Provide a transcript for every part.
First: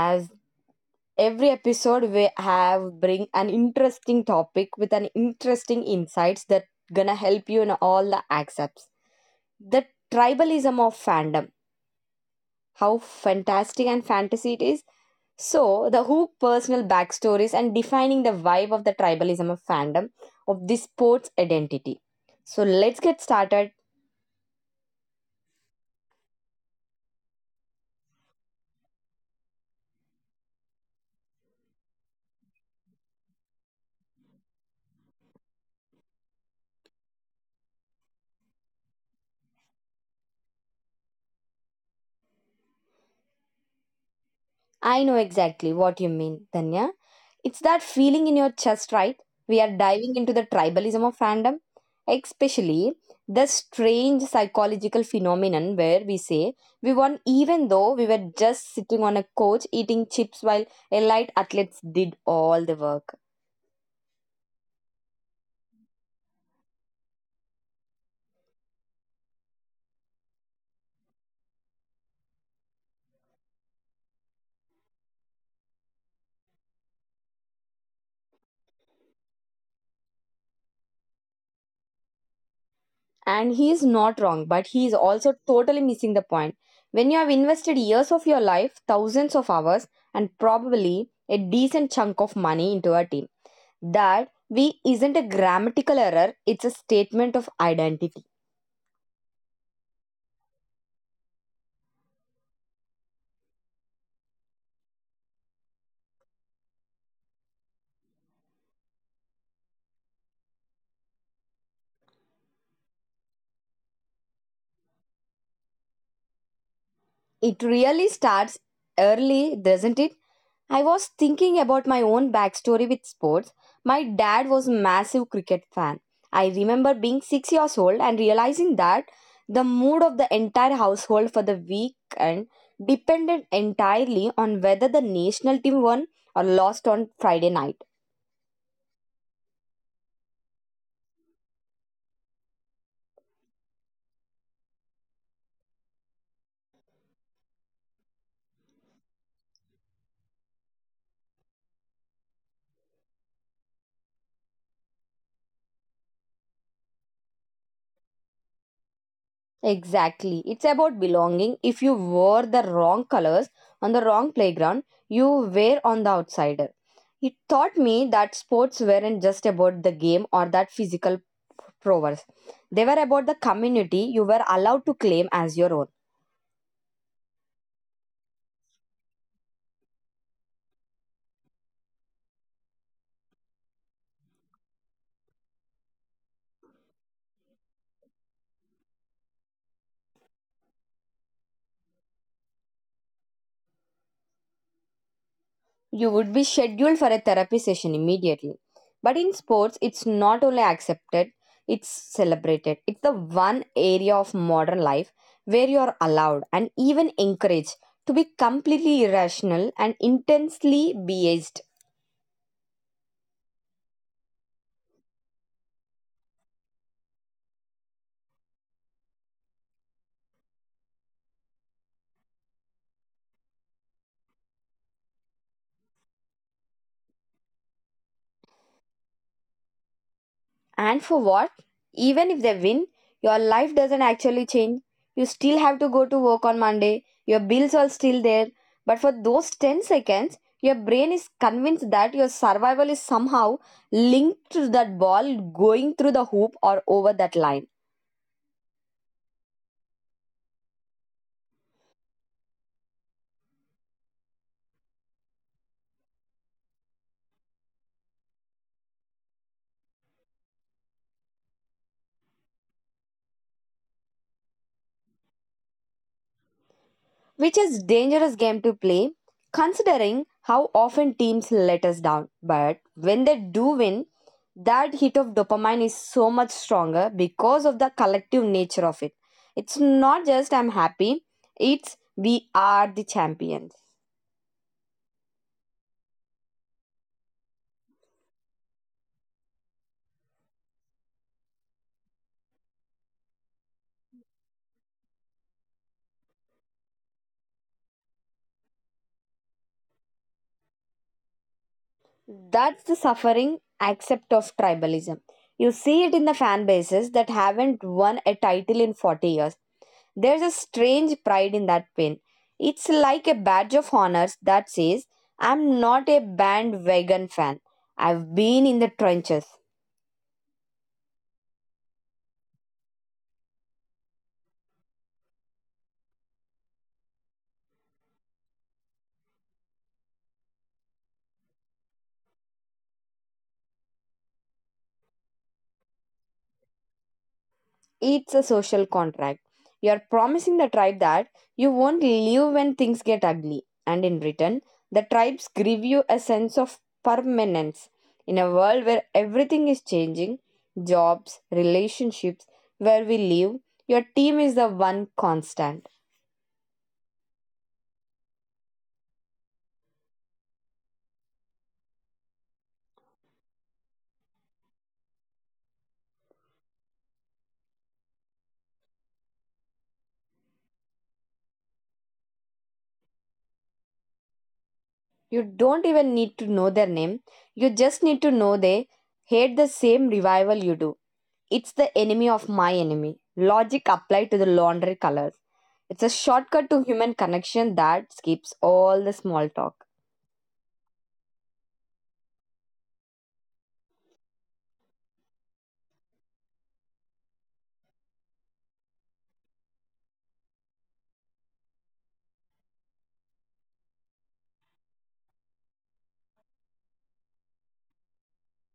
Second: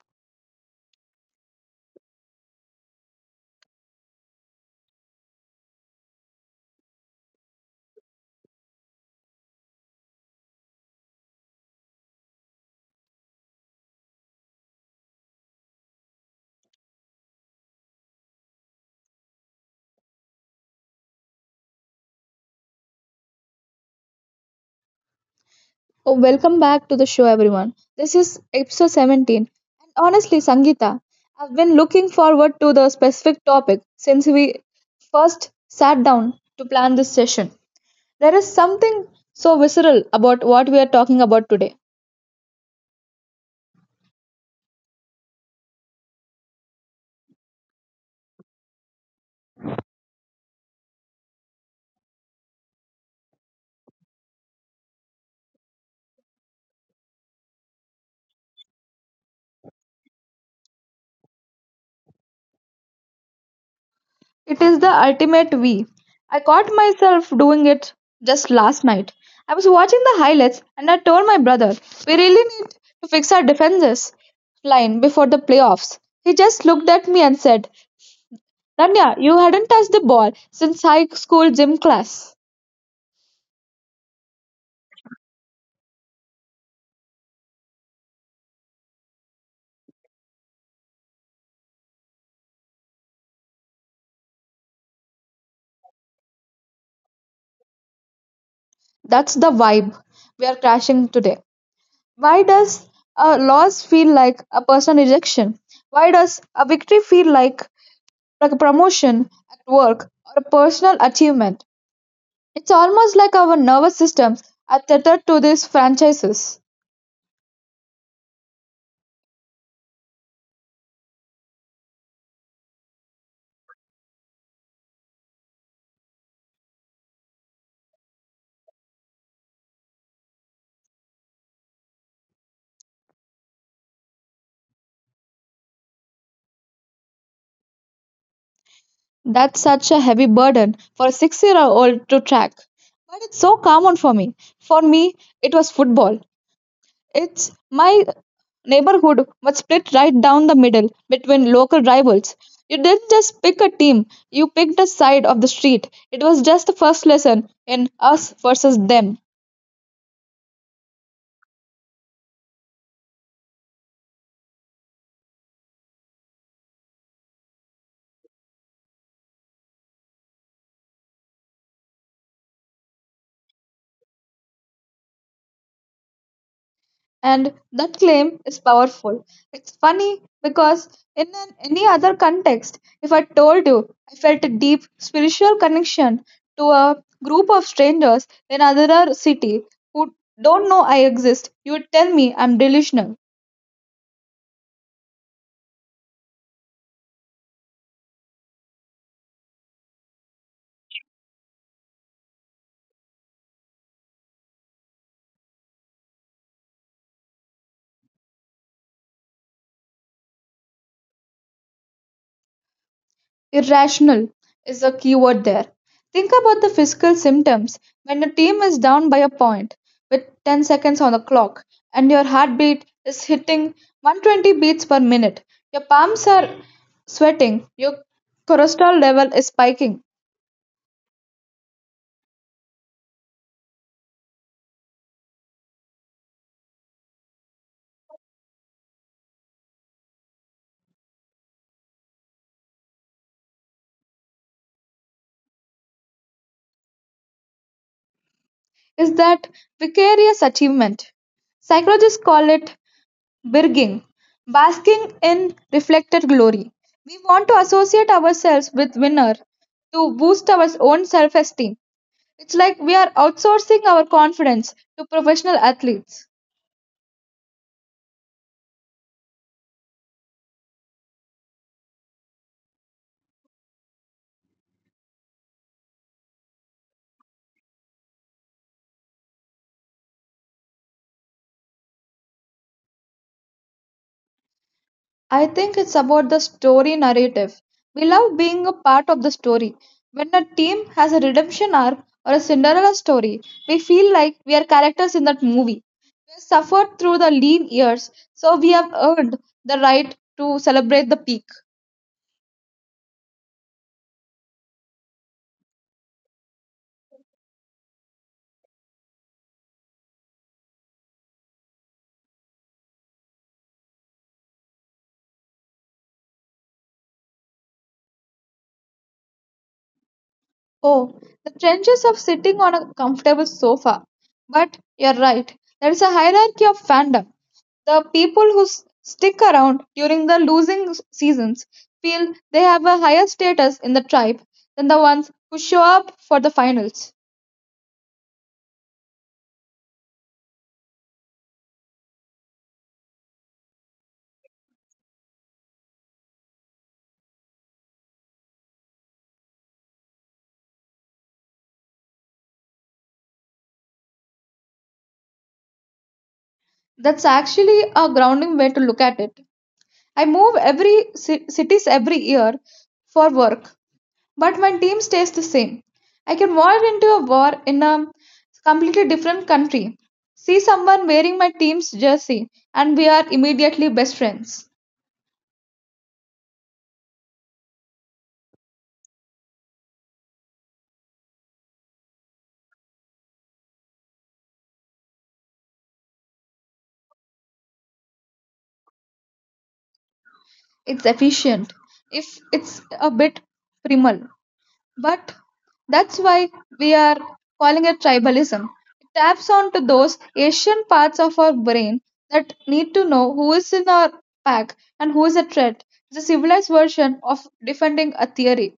As every episode, we have bring an interesting topic with an interesting insights that gonna help you in all the aspects. The tribalism of fandom, how fantastic and fantasy it is. So, the hook personal backstories and defining the vibe of the tribalism of fandom of this sport's identity. So, let's get started. Oh, welcome back to the show, everyone. This is episode 17. And honestly, Sangeeta, I've been looking forward to the specific topic since we first sat down to plan this session. There is something so visceral about what we are talking about today. I know exactly what you mean, Danya. It's that feeling in your chest, right? We are diving into the tribalism of fandom, especially the strange psychological phenomenon where we say we won even though we were just sitting on a couch eating chips while elite athletes did all the work. It is the ultimate we. I caught myself doing it just last night. I was watching the highlights and I told my brother, we really need to fix our defenses line before the playoffs. He just looked at me and said, Rania, you hadn't touched the ball since high school gym class. And he is not wrong, but he is also totally missing the point. When you have invested years of your life, thousands of hours, and probably a decent chunk of money into a team, that we isn't a grammatical error, it's a statement of identity. That's the vibe we are crashing today. Why does a loss feel like a personal rejection? Why does a victory feel like a promotion at work or a personal achievement? It's almost like our nervous systems are tethered to these franchises. It really starts early, doesn't it? I was thinking about my own backstory with sports. My dad was a massive cricket fan. I remember being 6 years old and realizing that the mood of the entire household for the weekend depended entirely on whether the national team won or lost on Friday night. That's such a heavy burden for a 6-year old to track. But it's so common for me. For me, it was football. It's my neighborhood was split right down the middle between local rivals. You didn't just pick a team, you picked a side of the street. It was just the first lesson in us versus them. Exactly. It's about belonging. If you wore the wrong colors on the wrong playground, you were on the outsider. It taught me that sports weren't just about the game or that physical prowess. They were about the community you were allowed to claim as your own. And that claim is powerful. It's funny because any other context, if I told you I felt a deep spiritual connection to a group of strangers in another city who don't know I exist, you would tell me I'm delusional. You would be scheduled for a therapy session immediately. But in sports, it's not only accepted, it's celebrated. It's the one area of modern life where you are allowed and even encouraged to be completely irrational and intensely biased. Irrational is a key word there. Think about the physical symptoms when your team is down by a point with 10 seconds on the clock and your heartbeat is hitting 120 beats per minute. Your palms are sweating, your cholesterol level is spiking. And for what? Even if they win, your life doesn't actually change. You still have to go to work on Monday, your bills are still there. But for those 10 seconds, your brain is convinced that your survival is somehow linked to that ball going through the hoop or over that line. Is that vicarious achievement? Psychologists call it birging, basking in reflected glory. We want to associate ourselves with winner to boost our own self esteem. It's like we are outsourcing our confidence to professional athletes. Which is dangerous game to play, considering how often teams let us down. But when they do win, that hit of dopamine is so much stronger because of the collective nature of it. It's not just I'm happy, it's we are the champions. I think it's about the story narrative. We love being a part of the story. When a team has a redemption arc or a Cinderella story, we feel like we are characters in that movie. We have suffered through the lean years, so we have earned the right to celebrate the peak. That's the suffering accept of tribalism. You see it in the fan bases that haven't won a title in 40 years. There's a strange pride in that pin. It's like a badge of honors that says, I'm not a bandwagon fan. I've been in the trenches. Oh, the trenches of sitting on a comfortable sofa. But you're right, there is a hierarchy of fandom. The people who stick around during the losing seasons feel they have a higher status in the tribe than the ones who show up for the finals. It's a social contract. You're promising the tribe that you won't leave when things get ugly. And in return, the tribes give you a sense of permanence. In a world where everything is changing, jobs, relationships, where we live, your team is the one constant. That's actually a grounding way to look at it. I move every cities every year for work, but my team stays the same. I can walk into a bar in a completely different country, see someone wearing my team's jersey, and we are immediately best friends. You don't even need to know their name. You just need to know they hate the same revival you do. It's the enemy of my enemy. Logic applied to the laundry colors. It's a shortcut to human connection that skips all the small talk. It's efficient, if it's a bit primal. But that's why we are calling it tribalism. It taps onto those Asian parts of our brain that need to know who is in our pack and who is a threat. It's a civilized version of defending a theory.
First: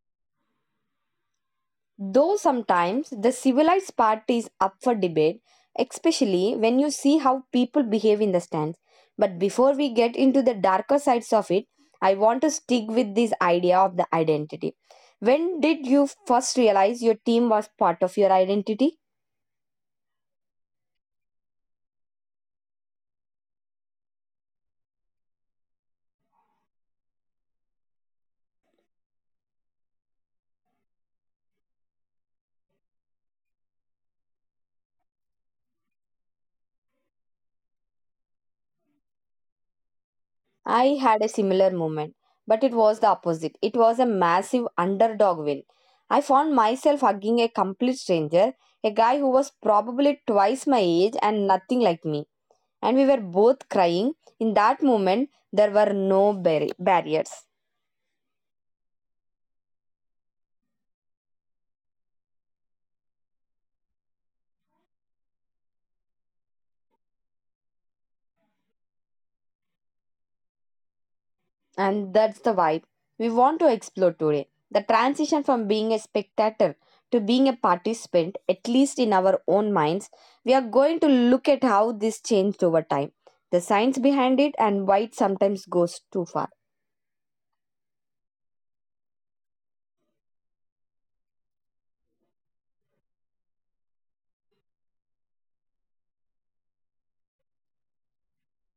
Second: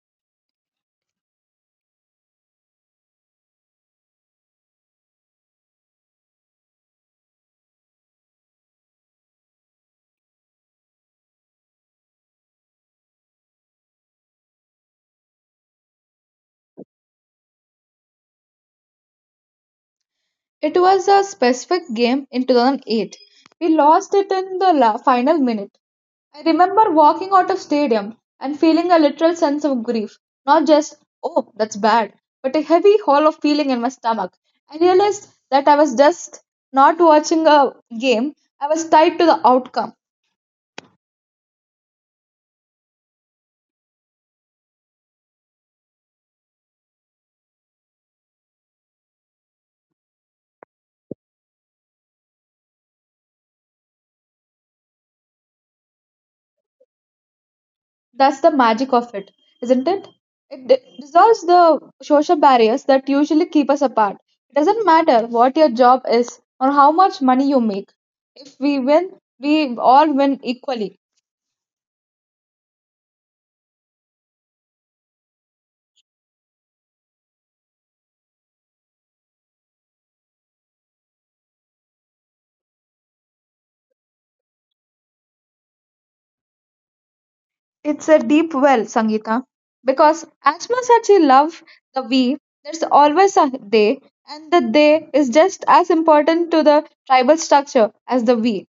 Though sometimes the civilized part is up for debate, especially when you see how people behave in the stands. But before we get into the darker sides of it, I want to stick with this idea of the identity. When did you first realize your team was part of your identity? It was a specific game in 2008. We lost it in the final minute. I remember walking out of stadium and feeling a literal sense of grief, not just oh that's bad, but a heavy hole of feeling in my stomach. I realized that I was just not watching a game, I was tied to the outcome. I had a similar moment, but it was the opposite. It was a massive underdog win. I found myself hugging a complete stranger, a guy who was probably twice my age and nothing like me, and we were both crying. In that moment, there were no barriers, That's the magic of it, isn't it? It dissolves the social barriers that usually keep us apart. It doesn't matter what your job is or how much money you make. If we win, we all win equally. and that's the vibe we want to explore today. The transition from being a spectator to being a participant, at least in our own minds, we are going to look at how this changed over time, the science behind it, and why it sometimes goes too far. It's a deep well, Sangeeta. Because as much as you love the we, there's always a they, and the they is just as important to the tribal structure as the we.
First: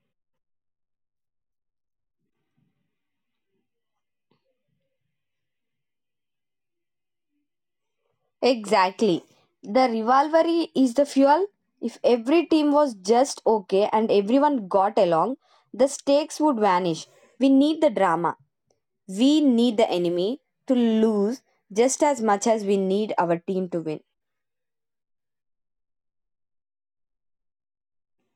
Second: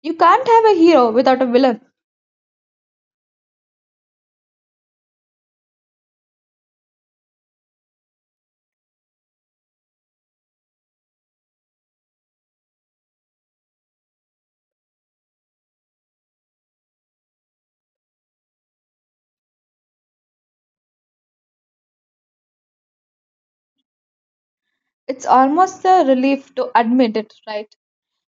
You can't have a hero without a villain. Exactly. The rivalry is the fuel. If every team was just okay and everyone got along, the stakes would vanish. We need the drama. We need the enemy to lose just as much as we need our team to win. It's almost a relief to admit it, right?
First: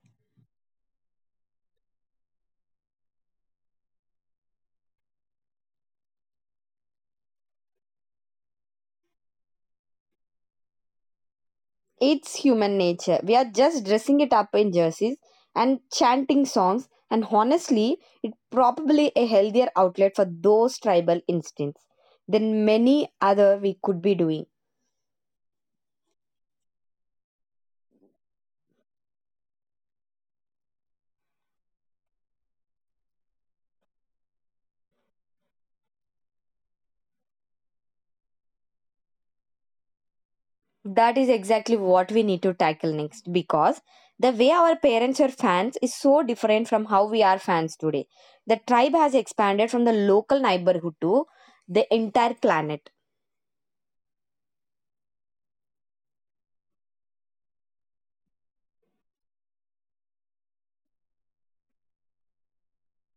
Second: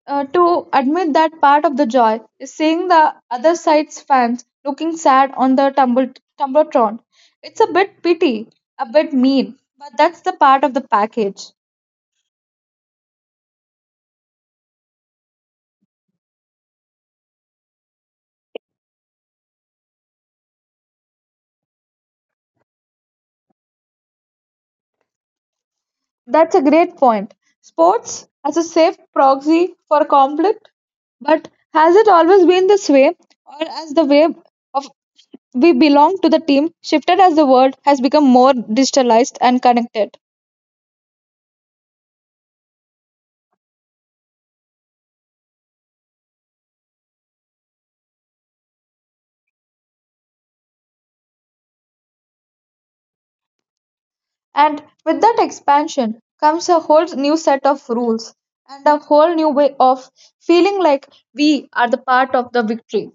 To admit that part of the joy is seeing the other side's fans looking sad on the tumble, Tumbletron. It's a bit pity, a bit mean, but that's the part of the package. It's human nature. We are just dressing it up in jerseys and chanting songs, and honestly, it's probably a healthier outlet for those tribal instincts than many other we could be doing. That's a great point. Sports as a safe proxy for conflict, but has it always been this way, or as the way of we belong to the team shifted as the world has become more digitalized and connected? That is exactly what we need to tackle next, because the way our parents were fans is so different from how we are fans today. The tribe has expanded from the local neighborhood to the entire planet. And with that expansion comes a whole new set of rules and a whole new way of feeling like we are the part of the victory.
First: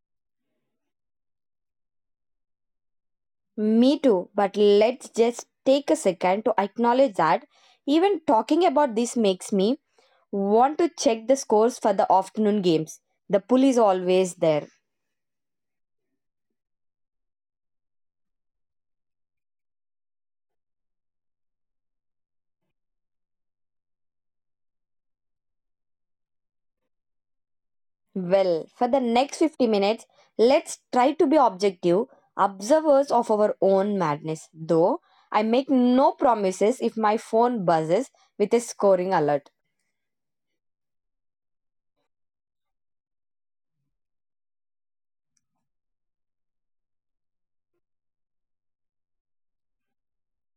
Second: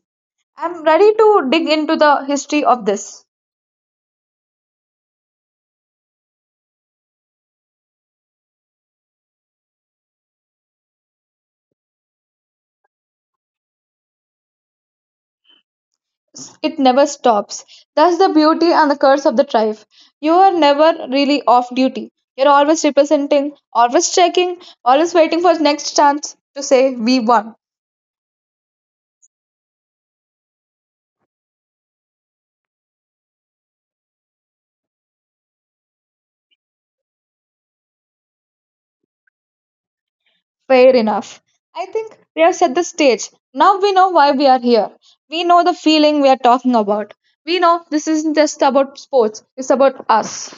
I'm ready to dig into the history of this. Me too, but let's just take a second to acknowledge that even talking about this makes me want to check the scores for the afternoon games. The pull is always there. It never stops. That's the beauty and the curse of the tribe. You are never really off duty. You're always representing, always checking, always waiting for the next chance to say we won. Well, for the next 50 minutes, let's try to be objective, observers of our own madness. Though I make no promises if my phone buzzes with a scoring alert. Fair enough. I think we have set the stage. Now we know why we are here. We know the feeling we are talking about. We know this isn't just about sports, it's about us.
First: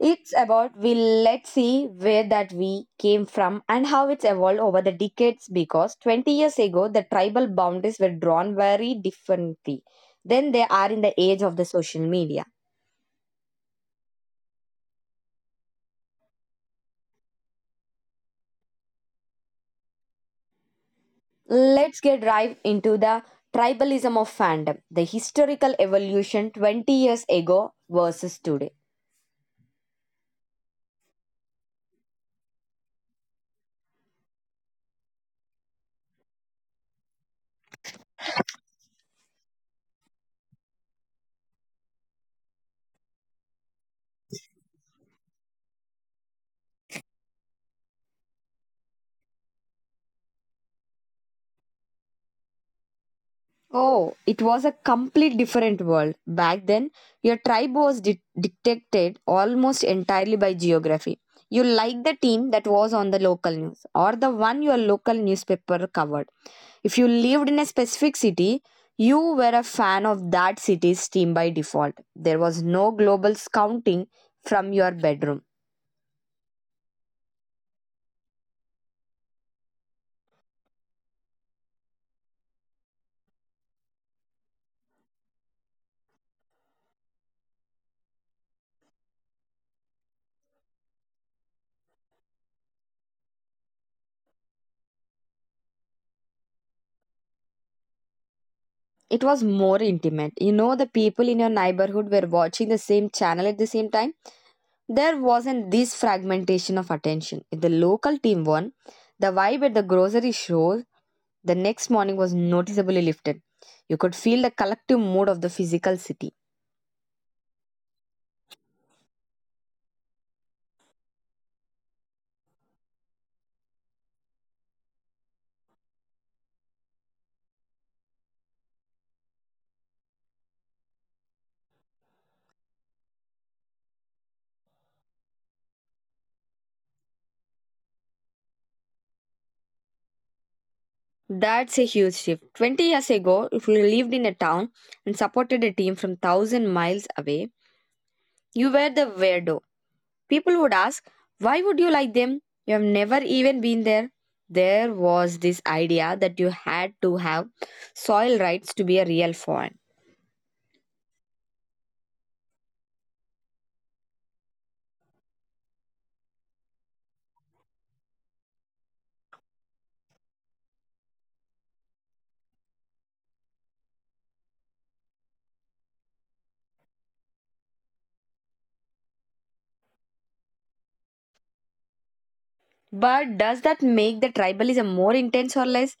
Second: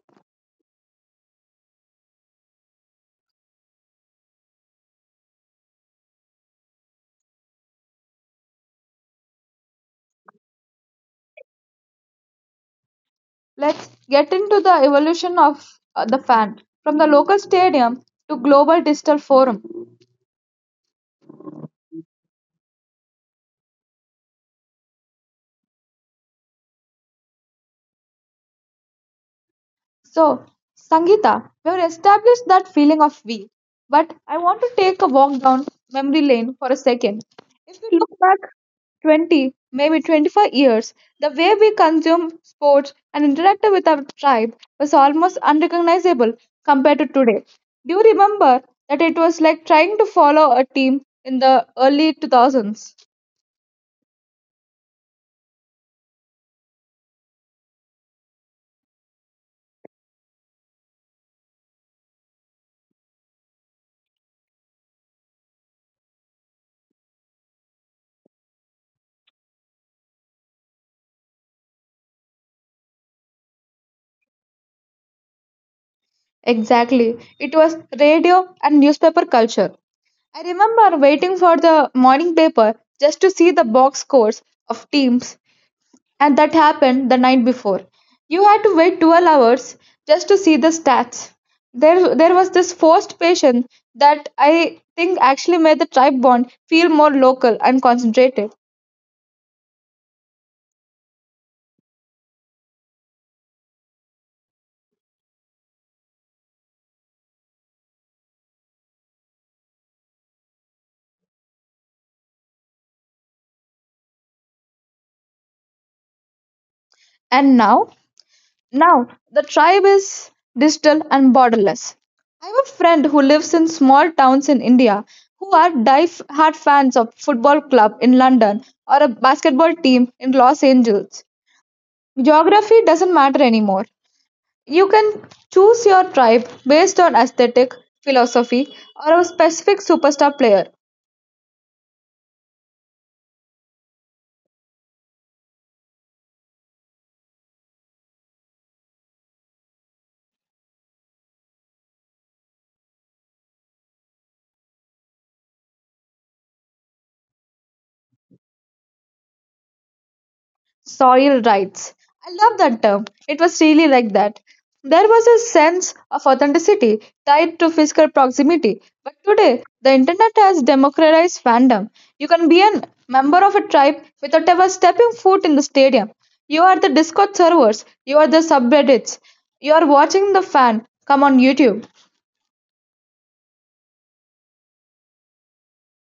It's about we. Let's see where that we came from and how it's evolved over the decades, because 20 years ago the tribal boundaries were drawn very differently than they are in the age of the social media. Let's get into the evolution of the fan from the local stadium to global digital forum. Let's get right into the tribalism of fandom, the historical evolution 20 years ago versus today. So, Sangeeta, we have established that feeling of we, but I want to take a walk down memory lane for a second. If we look back 20, maybe 25 years, the way we consume sports and interact with our tribe was almost unrecognizable compared to today. Do you remember that it was like trying to follow a team in the early 2000s? Oh, it was a complete different world. Back then, your tribe was dictated almost entirely by geography. You liked the team that was on the local news or the one your local newspaper covered. If you lived in a specific city, you were a fan of that city's team by default. There was no global scouting from your bedroom. Exactly. It was radio and newspaper culture. I remember waiting for the morning paper just to see the box scores of teams, and that happened the night before. You had to wait 12 hours just to see the stats. There was this forced patience that I think actually made the tribe bond feel more local and concentrated. It was more intimate. You know, the people in your neighborhood were watching the same channel at the same time. There wasn't this fragmentation of attention. If the local team won, the vibe at the grocery store the next morning was noticeably lifted. You could feel the collective mood of the physical city. And now, the tribe is digital and borderless. I have a friend who lives in small towns in India who are die-hard fans of football club in London or a basketball team in Los Angeles. Geography doesn't matter anymore. You can choose your tribe based on aesthetic, philosophy, or a specific superstar player. That's a huge shift. 20 years ago, if you lived in a town and supported a team from 1,000 miles away, you were the weirdo. People would ask, why would you like them? You have never even been there. There was this idea that you had to have soil rights to be a real fan. Soil rights. I love that term. It was really like that. There was a sense of authenticity tied to physical proximity. But today, the internet has democratized fandom. You can be a member of a tribe without ever stepping foot in the stadium. You are the Discord servers, you are the subreddits, you are watching the fan come on YouTube. But does that make the tribalism more intense or less?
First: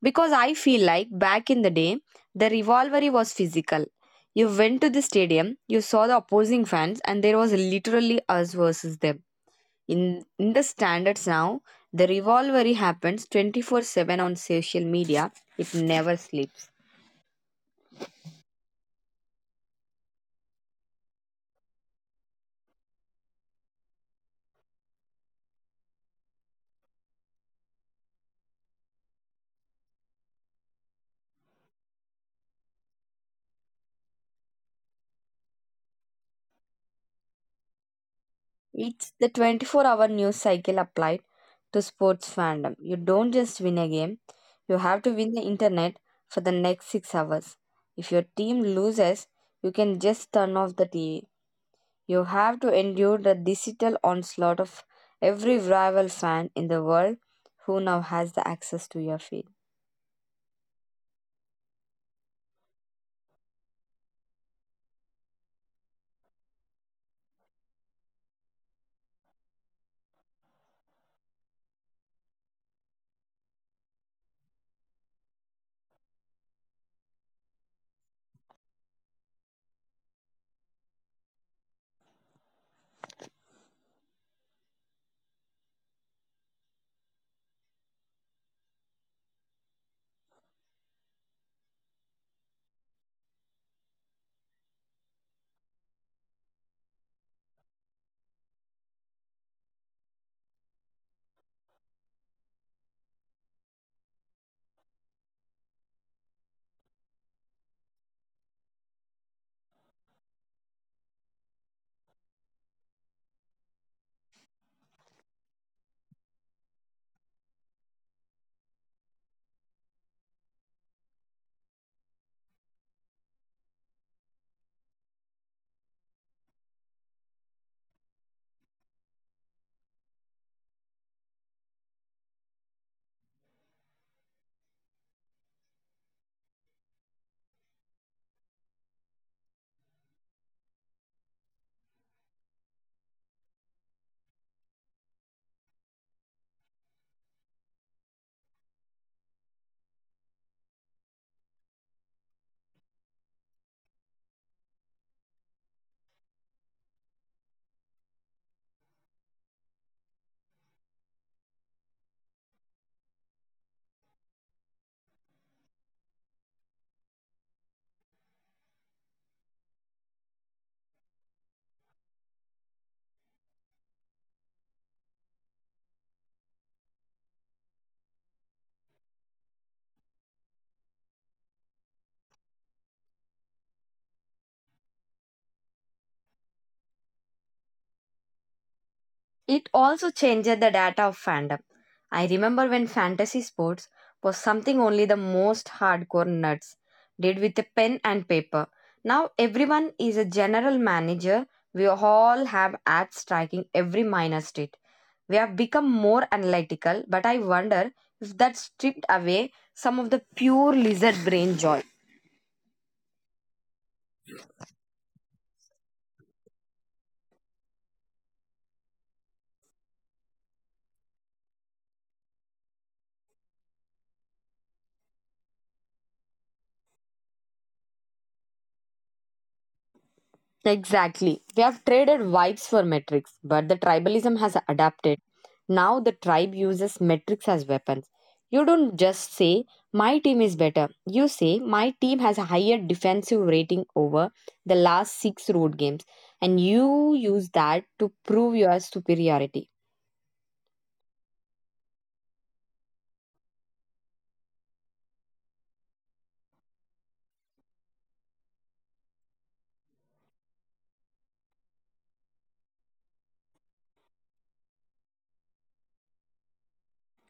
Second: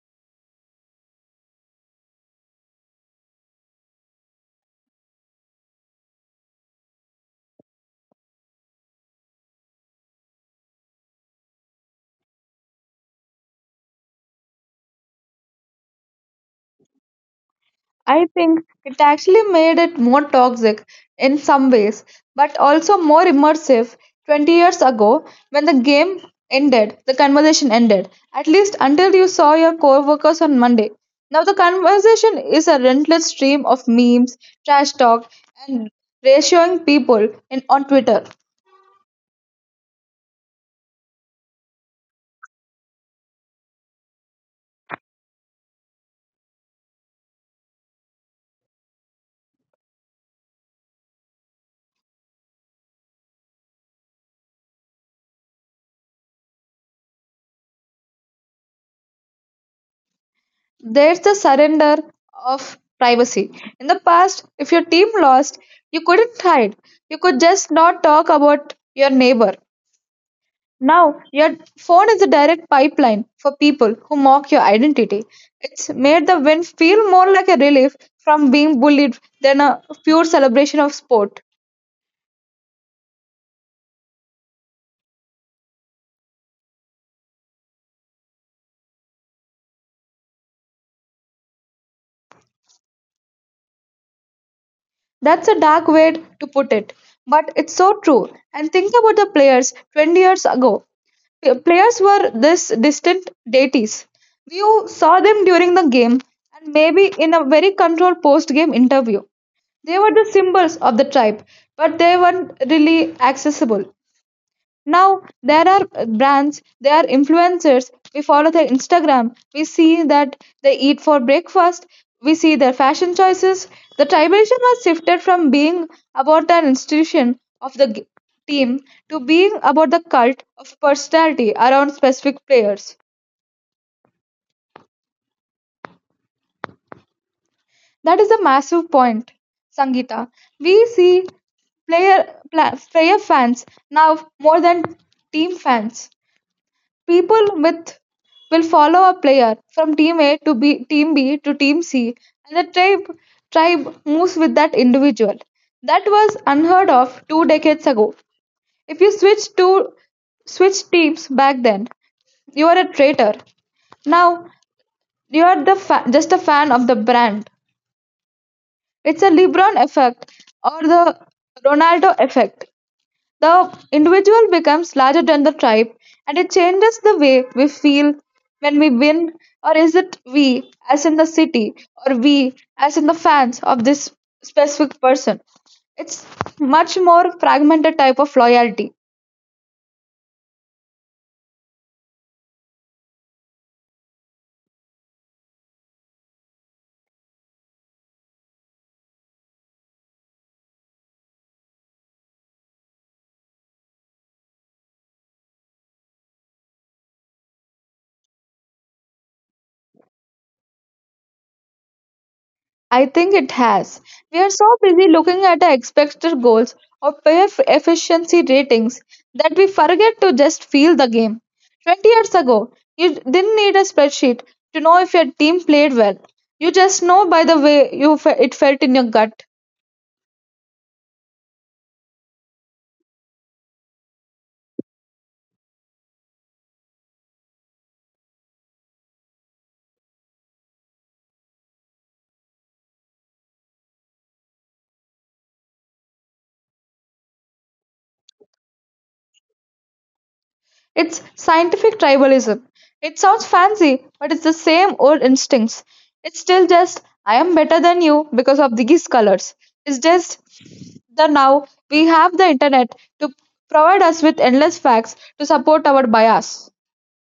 Because I feel like back in the day, the rivalry was physical. You went to the stadium, you saw the opposing fans, and there was literally us versus them. In the standards now, the rivalry happens 24/7 on social media. It never sleeps. I think it actually made it more toxic in some ways, but also more immersive. 20 years ago, when the game ended, the conversation ended, at least until you saw your coworkers on Monday. Now, the conversation is a relentless stream of memes, trash talk, and ratioing people on Twitter. It's the 24-hour news cycle applied to sports fandom. You don't just win a game, you have to win the internet for the next 6 hours. If your team loses, you can just turn off the TV. You have to endure the digital onslaught of every rival fan in the world who now has the access to your feed. There's the surrender of privacy. In the past, if your team lost, you couldn't hide, you could just not talk about your neighbor. Now, your phone is a direct pipeline for people who mock your identity. It's made the win feel more like a relief from being bullied than a pure celebration of sport. That's a dark way to put it, but it's so true. And think about the players 20 years ago. P- Players were this distant deities. You saw them during the game and maybe in a very controlled post game interview. They were the symbols of the tribe, but they weren't really accessible. Now there are brands, there are influencers. We follow their Instagram. We see that they eat for breakfast. We see their fashion choices. The tribalism has shifted from being about the institution of the team to being about the cult of personality around specific players. That is a massive point, Sangeeta. We see player player fans now more than team fans. People with will follow a player from team A to B, team B to team C, and the tribe moves with that individual. That was unheard of two decades ago. If you switch teams back then, you are a traitor. Now you are just a fan of the brand. It's a LeBron effect or the Ronaldo effect. The individual becomes larger than the tribe, and it changes the way we feel when we win. Or is it we as in the city, or we as in the fans of this specific person? It's much more fragmented type of loyalty. It also changed the data of fandom. I remember when fantasy sports was something only the most hardcore nuts did with a pen and paper. Now everyone is a general manager. We all have ads tracking every minor street. We have become more analytical, but I wonder if that stripped away some of the pure lizard brain joy. I think it has. We are so busy looking at our expected goals or player efficiency ratings that we forget to just feel the game. 20 years ago, you didn't need a spreadsheet to know if your team played well. You just know by the way you it felt in your gut. Exactly. We have traded vibes for metrics, but the tribalism has adapted. Now the tribe uses metrics as weapons. You don't just say, my team is better. You say, my team has a higher defensive rating over the last six road games. And you use that to prove your superiority. It's scientific tribalism. It sounds fancy, but it's the same old instincts. It's still just, I am better than you because of these colors. It's just that now we have the internet to provide us with endless facts to support our bias.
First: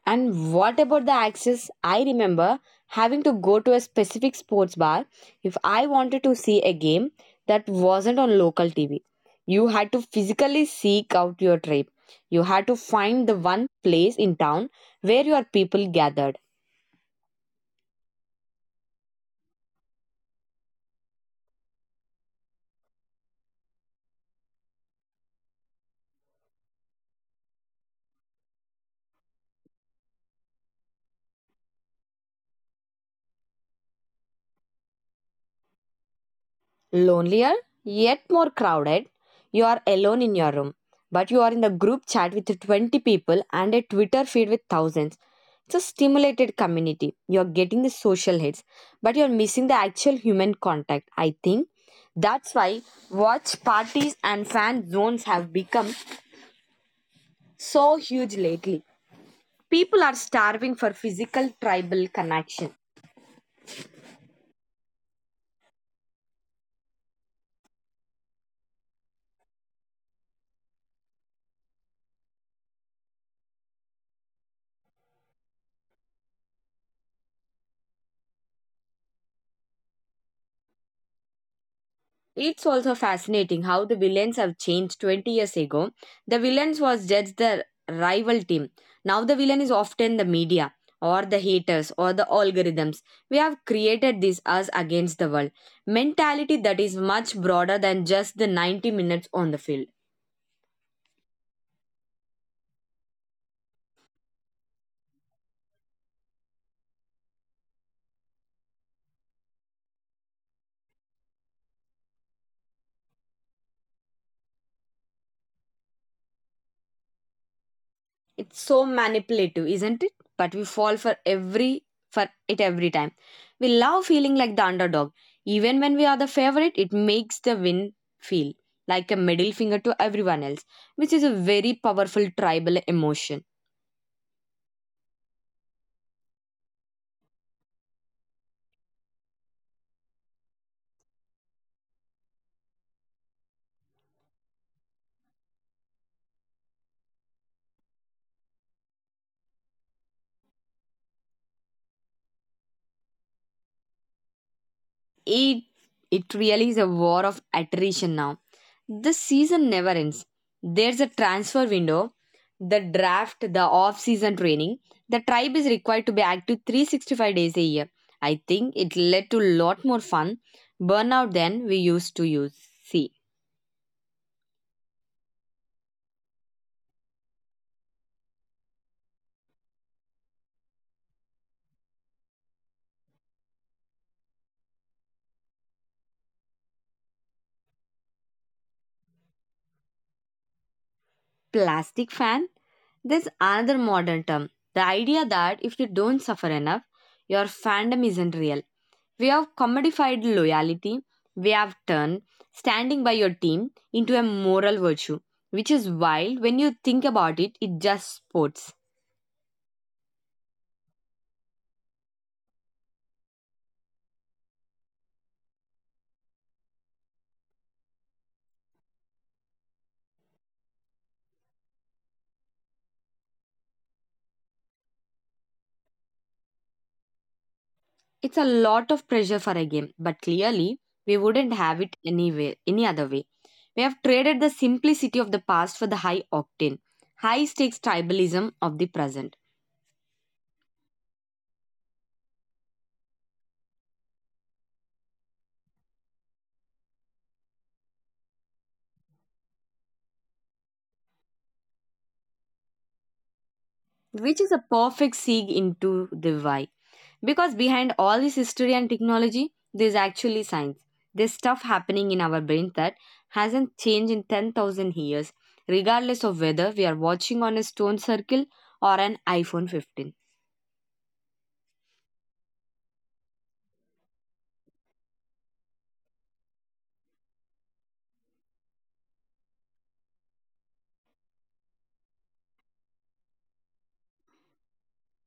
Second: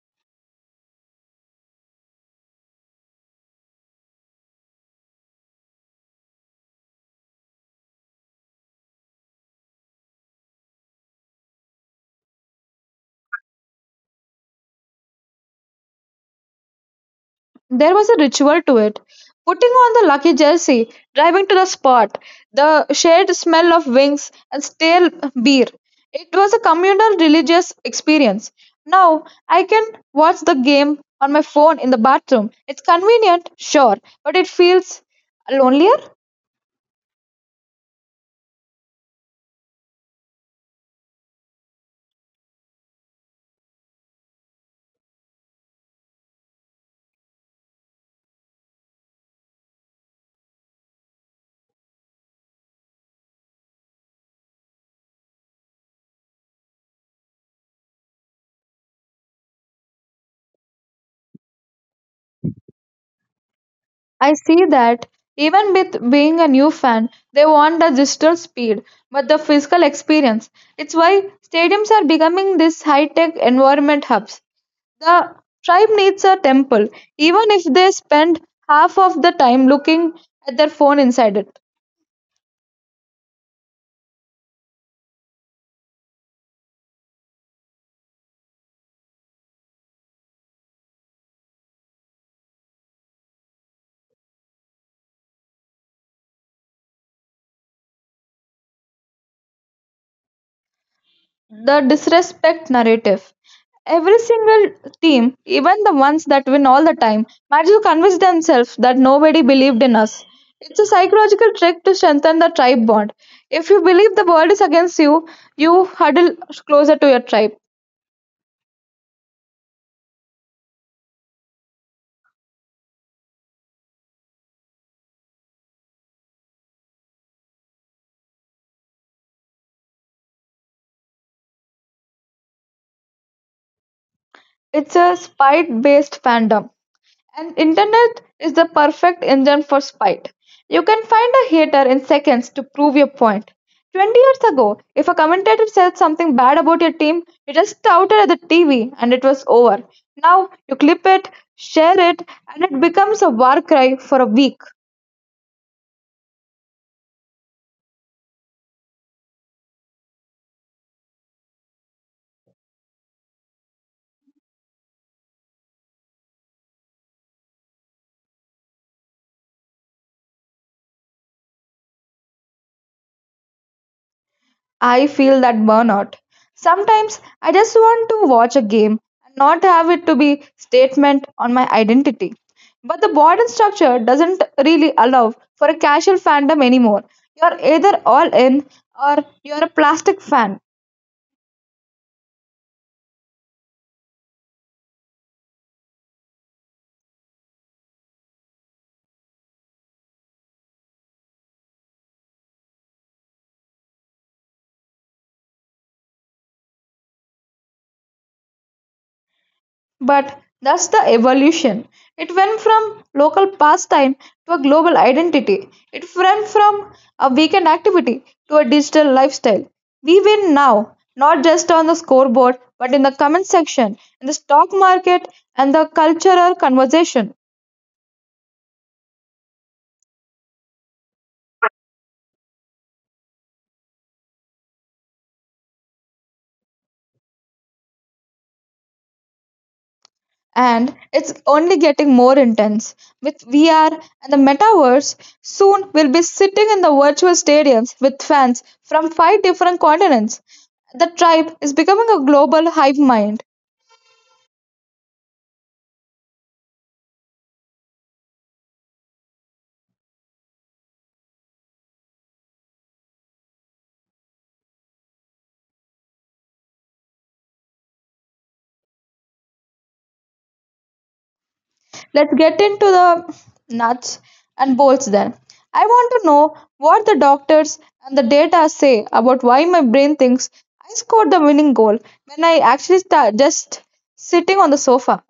And what about the access? I remember having to go to a specific sports bar if I wanted to see a game that wasn't on local TV. You had to physically seek out your trip. You had to find the one place in town where your people gathered. There was a ritual to it. Putting on the lucky jersey, driving to the spot, the shared smell of wings and stale beer. It was a communal religious experience. Now I can watch the game on my phone in the bathroom. It's convenient, sure, but it feels lonelier. Lonelier, yet more crowded. You are alone in your room, but you are in the group chat with 20 people and a Twitter feed with thousands. It's a stimulated community. You're getting the social hits, but you're missing the actual human contact. I think that's why watch parties and fan zones have become so huge lately. People are starving for physical tribal connection. I see that even with being a new fan, they want the digital speed, but the physical experience. It's why stadiums are becoming these high tech environment hubs. The tribe needs a temple, even if they spend half of the time looking at their phone inside it. It's also fascinating how the villains have changed 20 years ago. The villains was just the rival team. Now the villain is often the media or the haters or the algorithms. We have created this us against the world mentality that is much broader than just the 90 minutes on the field. The disrespect narrative. Every single team, even the ones that win all the time, manage to convince themselves that nobody believed in us. It's a psychological trick to strengthen the tribe bond. If you believe the world is against you, you huddle closer to your tribe. It's so manipulative, isn't it? But we fall for it every time. We love feeling like the underdog. Even when we are the favorite, it makes the win feel like a middle finger to everyone else, which is a very powerful tribal emotion. It's a spite based fandom. And internet is the perfect engine for spite. You can find a hater in seconds to prove your point. 20 years ago, if a commentator said something bad about your team, you just shouted at the TV and it was over. Now you clip it, share it, and it becomes a war cry for a week. It it really is a war of attrition now. This season never ends. There's a transfer window, the draft, the off season training. The tribe is required to be active 365 days a year. I think it led to a lot more fun burnout than we used to use. See, I feel that burnout. Sometimes I just want to watch a game and not have it to be statement on my identity. But the modern structure doesn't really allow for a casual fandom anymore. You're either all in or you're a plastic fan. plastic fan? There's another modern term. The idea that if you don't suffer enough, your fandom isn't real. We have commodified loyalty. We have turned standing by your team into a moral virtue, which is wild when you think about it. It just sports. But that's the evolution. It went from local pastime to a global identity. It went from a weekend activity to a digital lifestyle. We win now, not just on the scoreboard, but in the comment section, in the stock market, and the cultural conversation. It's a lot of pressure for a game, but clearly we wouldn't have it anyway, any other way. We have traded the simplicity of the past for the high octane, high stakes tribalism of the present. And it's only getting more intense. With VR and the metaverse, soon we'll be sitting in the virtual stadiums with fans from five different continents. The tribe is becoming a global hive mind. Which is a perfect segue into the why. Because behind all this history and technology, there's actually science. There's stuff happening in our brain that hasn't changed in 10,000 years, regardless of whether we are watching on a stone circle or an iPhone 15. Let's get into the nuts and bolts then. I want to know what the doctors and the data say about why my brain thinks I scored the winning goal when I actually just sitting on the sofa.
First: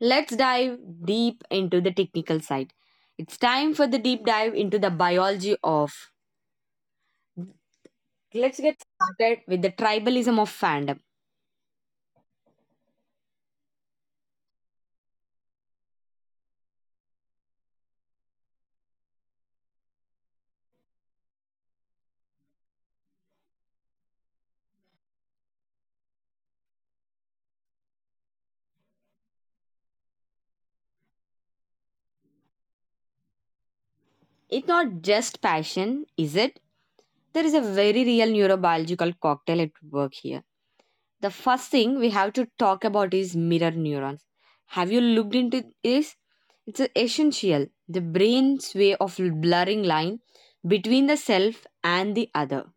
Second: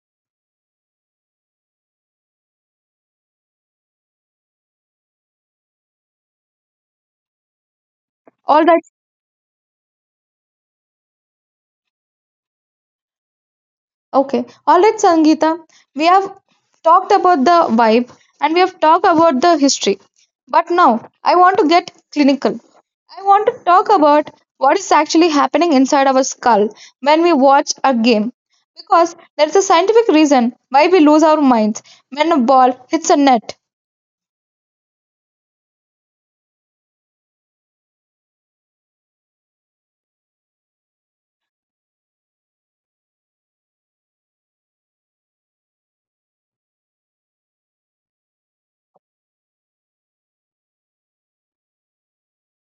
Let's dive deep into the technical side. It's time for the deep dive into the biology of. Let's All get right, started with the tribalism of fandom. okay. All right, Sangeeta. We have talked about the vibe and we have talked about the history. But now I want to get clinical. I want to talk about what is actually happening inside our skull when we watch a game. Because there is a scientific reason why we lose our minds when a ball hits a net. It's not just passion, is it? There is a very real neurobiological cocktail at work here. The first thing we have to talk about is mirror neurons. Have you looked into this? It's essential. The brain's way of blurring line between the self and the other.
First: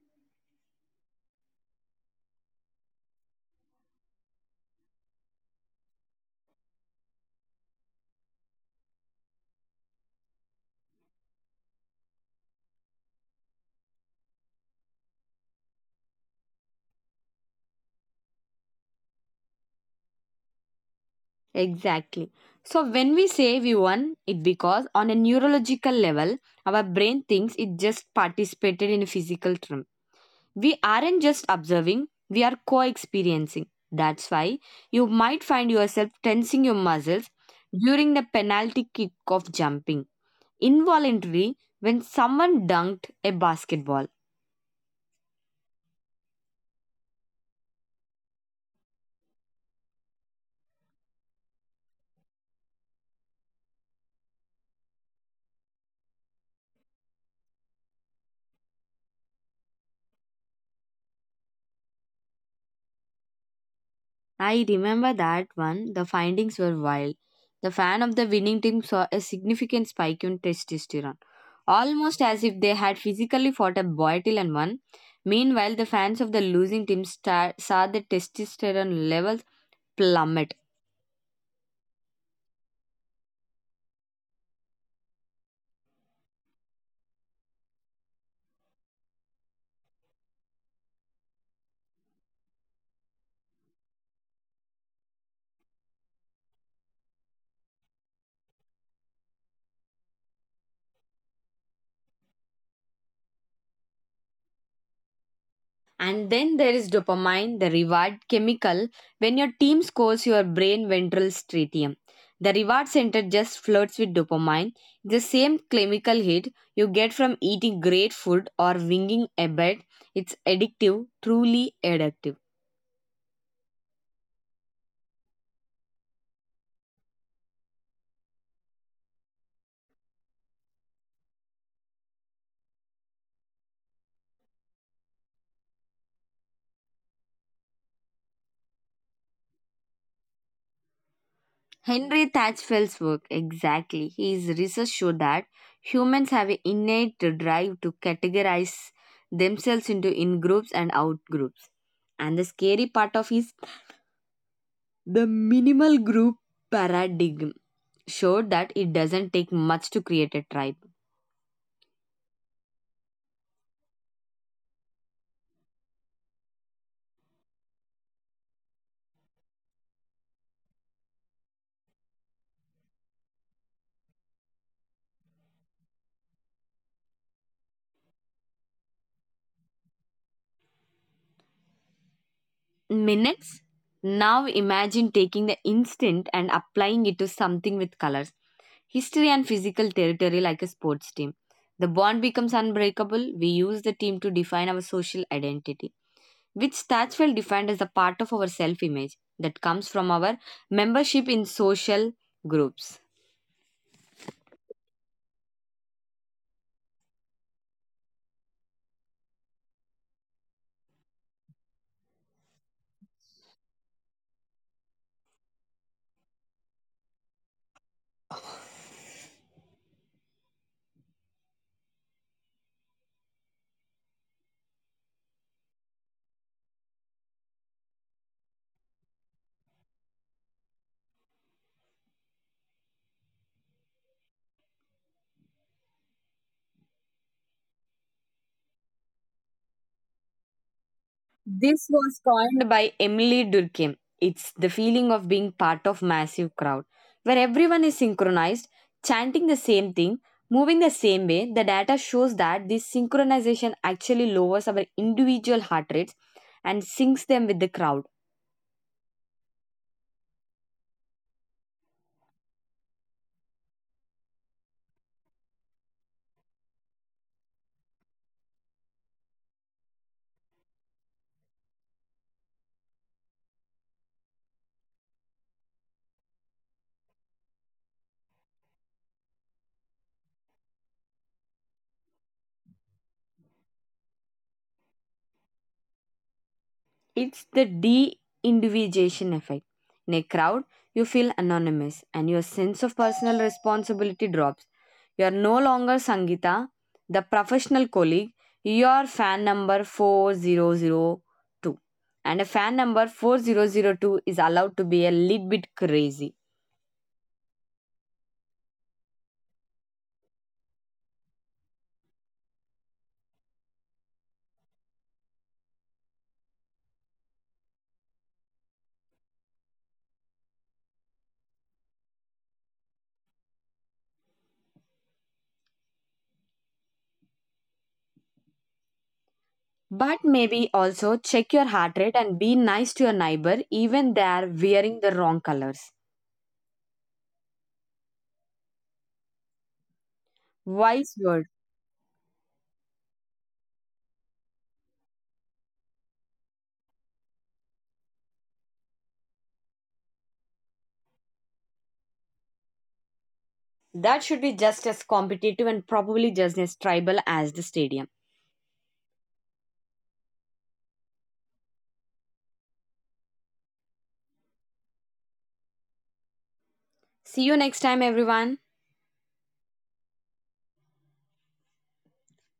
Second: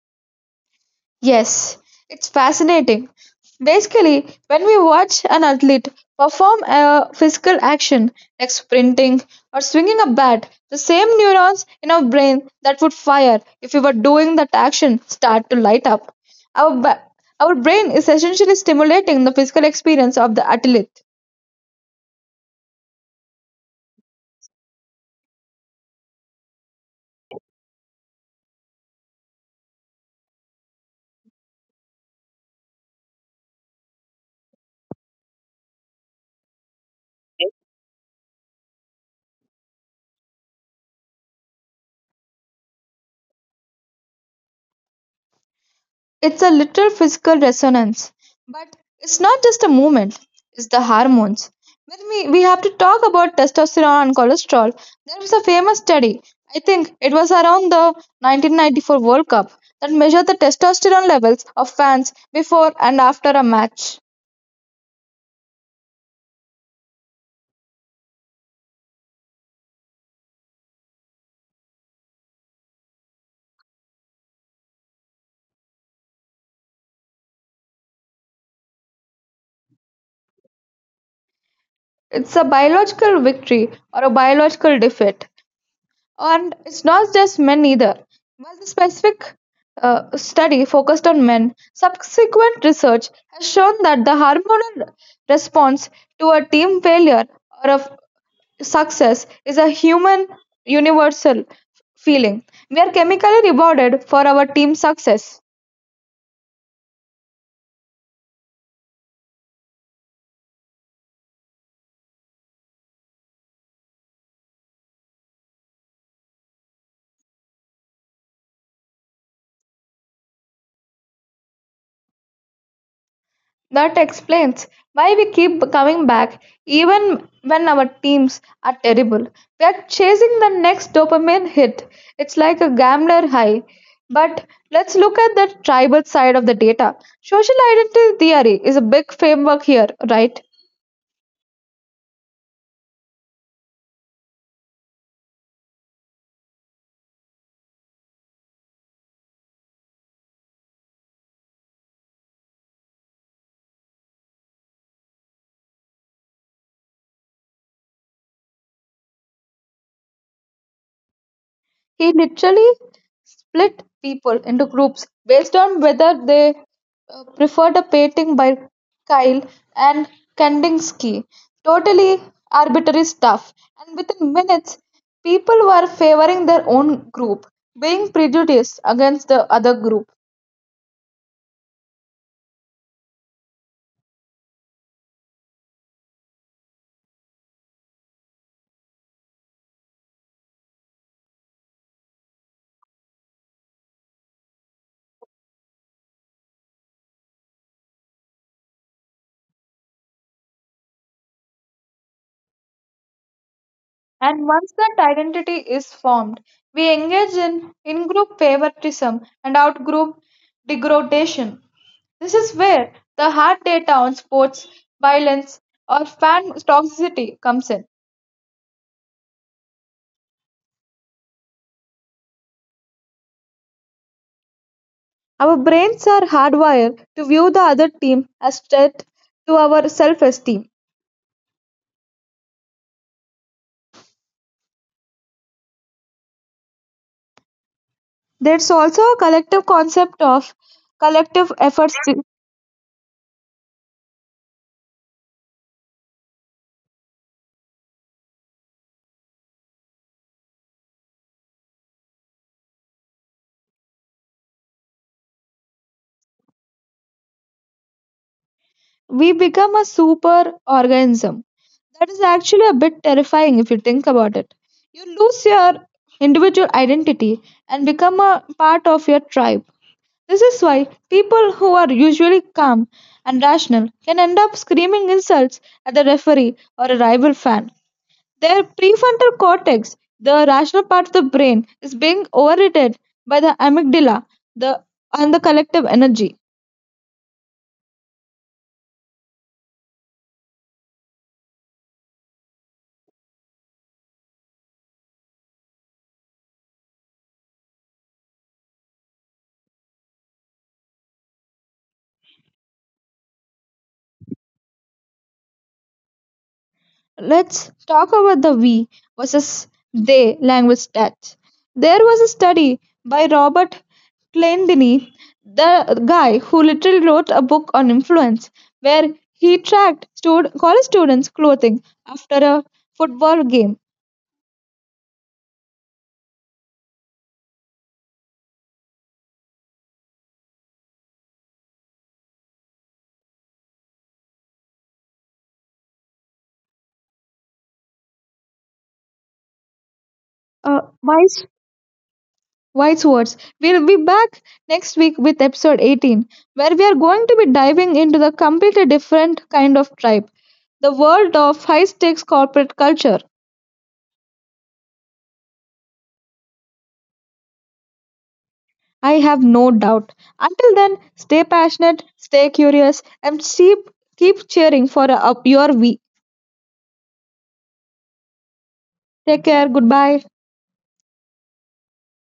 Yes, it's fascinating. Basically, when we watch an athlete perform a physical action like sprinting or swinging a bat, the same neurons in our brain that would fire if we were doing that action start to light up. Our, ba- our brain is essentially stimulating the physical experience of the athlete. Exactly. So when we say we won, it because on a neurological level, our brain thinks it just participated in a physical term. We aren't just observing, we are co experiencing. That's why you might find yourself tensing your muscles during the penalty kick of jumping involuntarily when someone dunked a basketball. It's a literal physical resonance. But it's not just a movement, it's the hormones. We have to talk about testosterone and cholesterol. There was a famous study, I think it was around the 1994 World Cup, that measured the testosterone levels of fans before and after a match. I remember that one, the findings were wild. The fan of the winning team saw a significant spike in testosterone, almost as if they had physically fought a battle and won. Meanwhile, the fans of the losing team saw the testosterone levels plummet. It's a biological victory or a biological defeat. And it's not just men either. While the specific study focused on men, subsequent research has shown that the hormonal response to a team failure or a success is a human universal feeling. We are chemically rewarded for our team success. And then there is dopamine, the reward chemical. When your team scores your brain ventral stratum, the reward center just flirts with dopamine, the same chemical hit you get from eating great food or winging a bet. It's addictive, truly addictive. That explains why we keep coming back even when our teams are terrible. We are chasing the next dopamine hit. It's like a gambler high. But let's look at the tribal side of the data. Social identity theory is a big framework here, right? Henry Thatchfell's work, exactly. His research showed that humans have an innate drive to categorize themselves into in groups and out groups. And the scary part of his, the minimal group paradigm showed that it doesn't take much to create a tribe. He literally split people into groups based on whether they preferred a painting by Kyle and Kandinsky. Totally arbitrary stuff. And within minutes, people were favoring their own group, being prejudiced against the other group. Minutes? Now imagine taking the instinct and applying it to something with colors, history, and physical territory like a sports team. The bond becomes unbreakable. We use the team to define our social identity, which Stachfeld defined as a part of our self image that comes from our membership in social groups. And once that identity is formed, we engage in group favoritism and out group degradation. This is where the hard data on sports, violence, or fan toxicity comes in. Our brains are hardwired to view the other team as threat to our self esteem. There's also a collective concept of collective This efforts. was coined by Emily Durkheim. It's the feeling of being part of massive crowd where everyone is synchronized, chanting the same thing, moving the same way. The data shows that this synchronization actually lowers our individual heart rates and syncs them with the crowd. We become a super organism. That is actually a bit terrifying if you think about it. You lose your individual identity and become a part of your tribe. This is why people who are usually calm and rational can end up screaming insults at the referee or a rival fan. Their prefrontal cortex, the rational part of the brain, is being overridden by the amygdala the, and the collective energy. It's the de individuation effect. In a crowd, you feel anonymous and your sense of personal responsibility drops. You are no longer Sangita, the professional colleague. You are fan number 4002. And a fan number 4002 is allowed to be a little bit crazy. Let's talk about the we versus they language stat. There was a study by Robert Clendini, the guy who literally wrote a book on influence, where he tracked college students' clothing after a football game. But maybe also check your heart rate and be nice to your neighbor even they are wearing the wrong colors. Wise Wise, words. wise words. We'll be back next week with episode 18, where we are going to be diving into the completely different kind of tribe, the world of high stakes corporate culture. That should be just as competitive and probably just as tribal as the stadium. I have no doubt. Until then, stay passionate, stay curious, and keep cheering for your we. See you next time, everyone. Take care. Goodbye.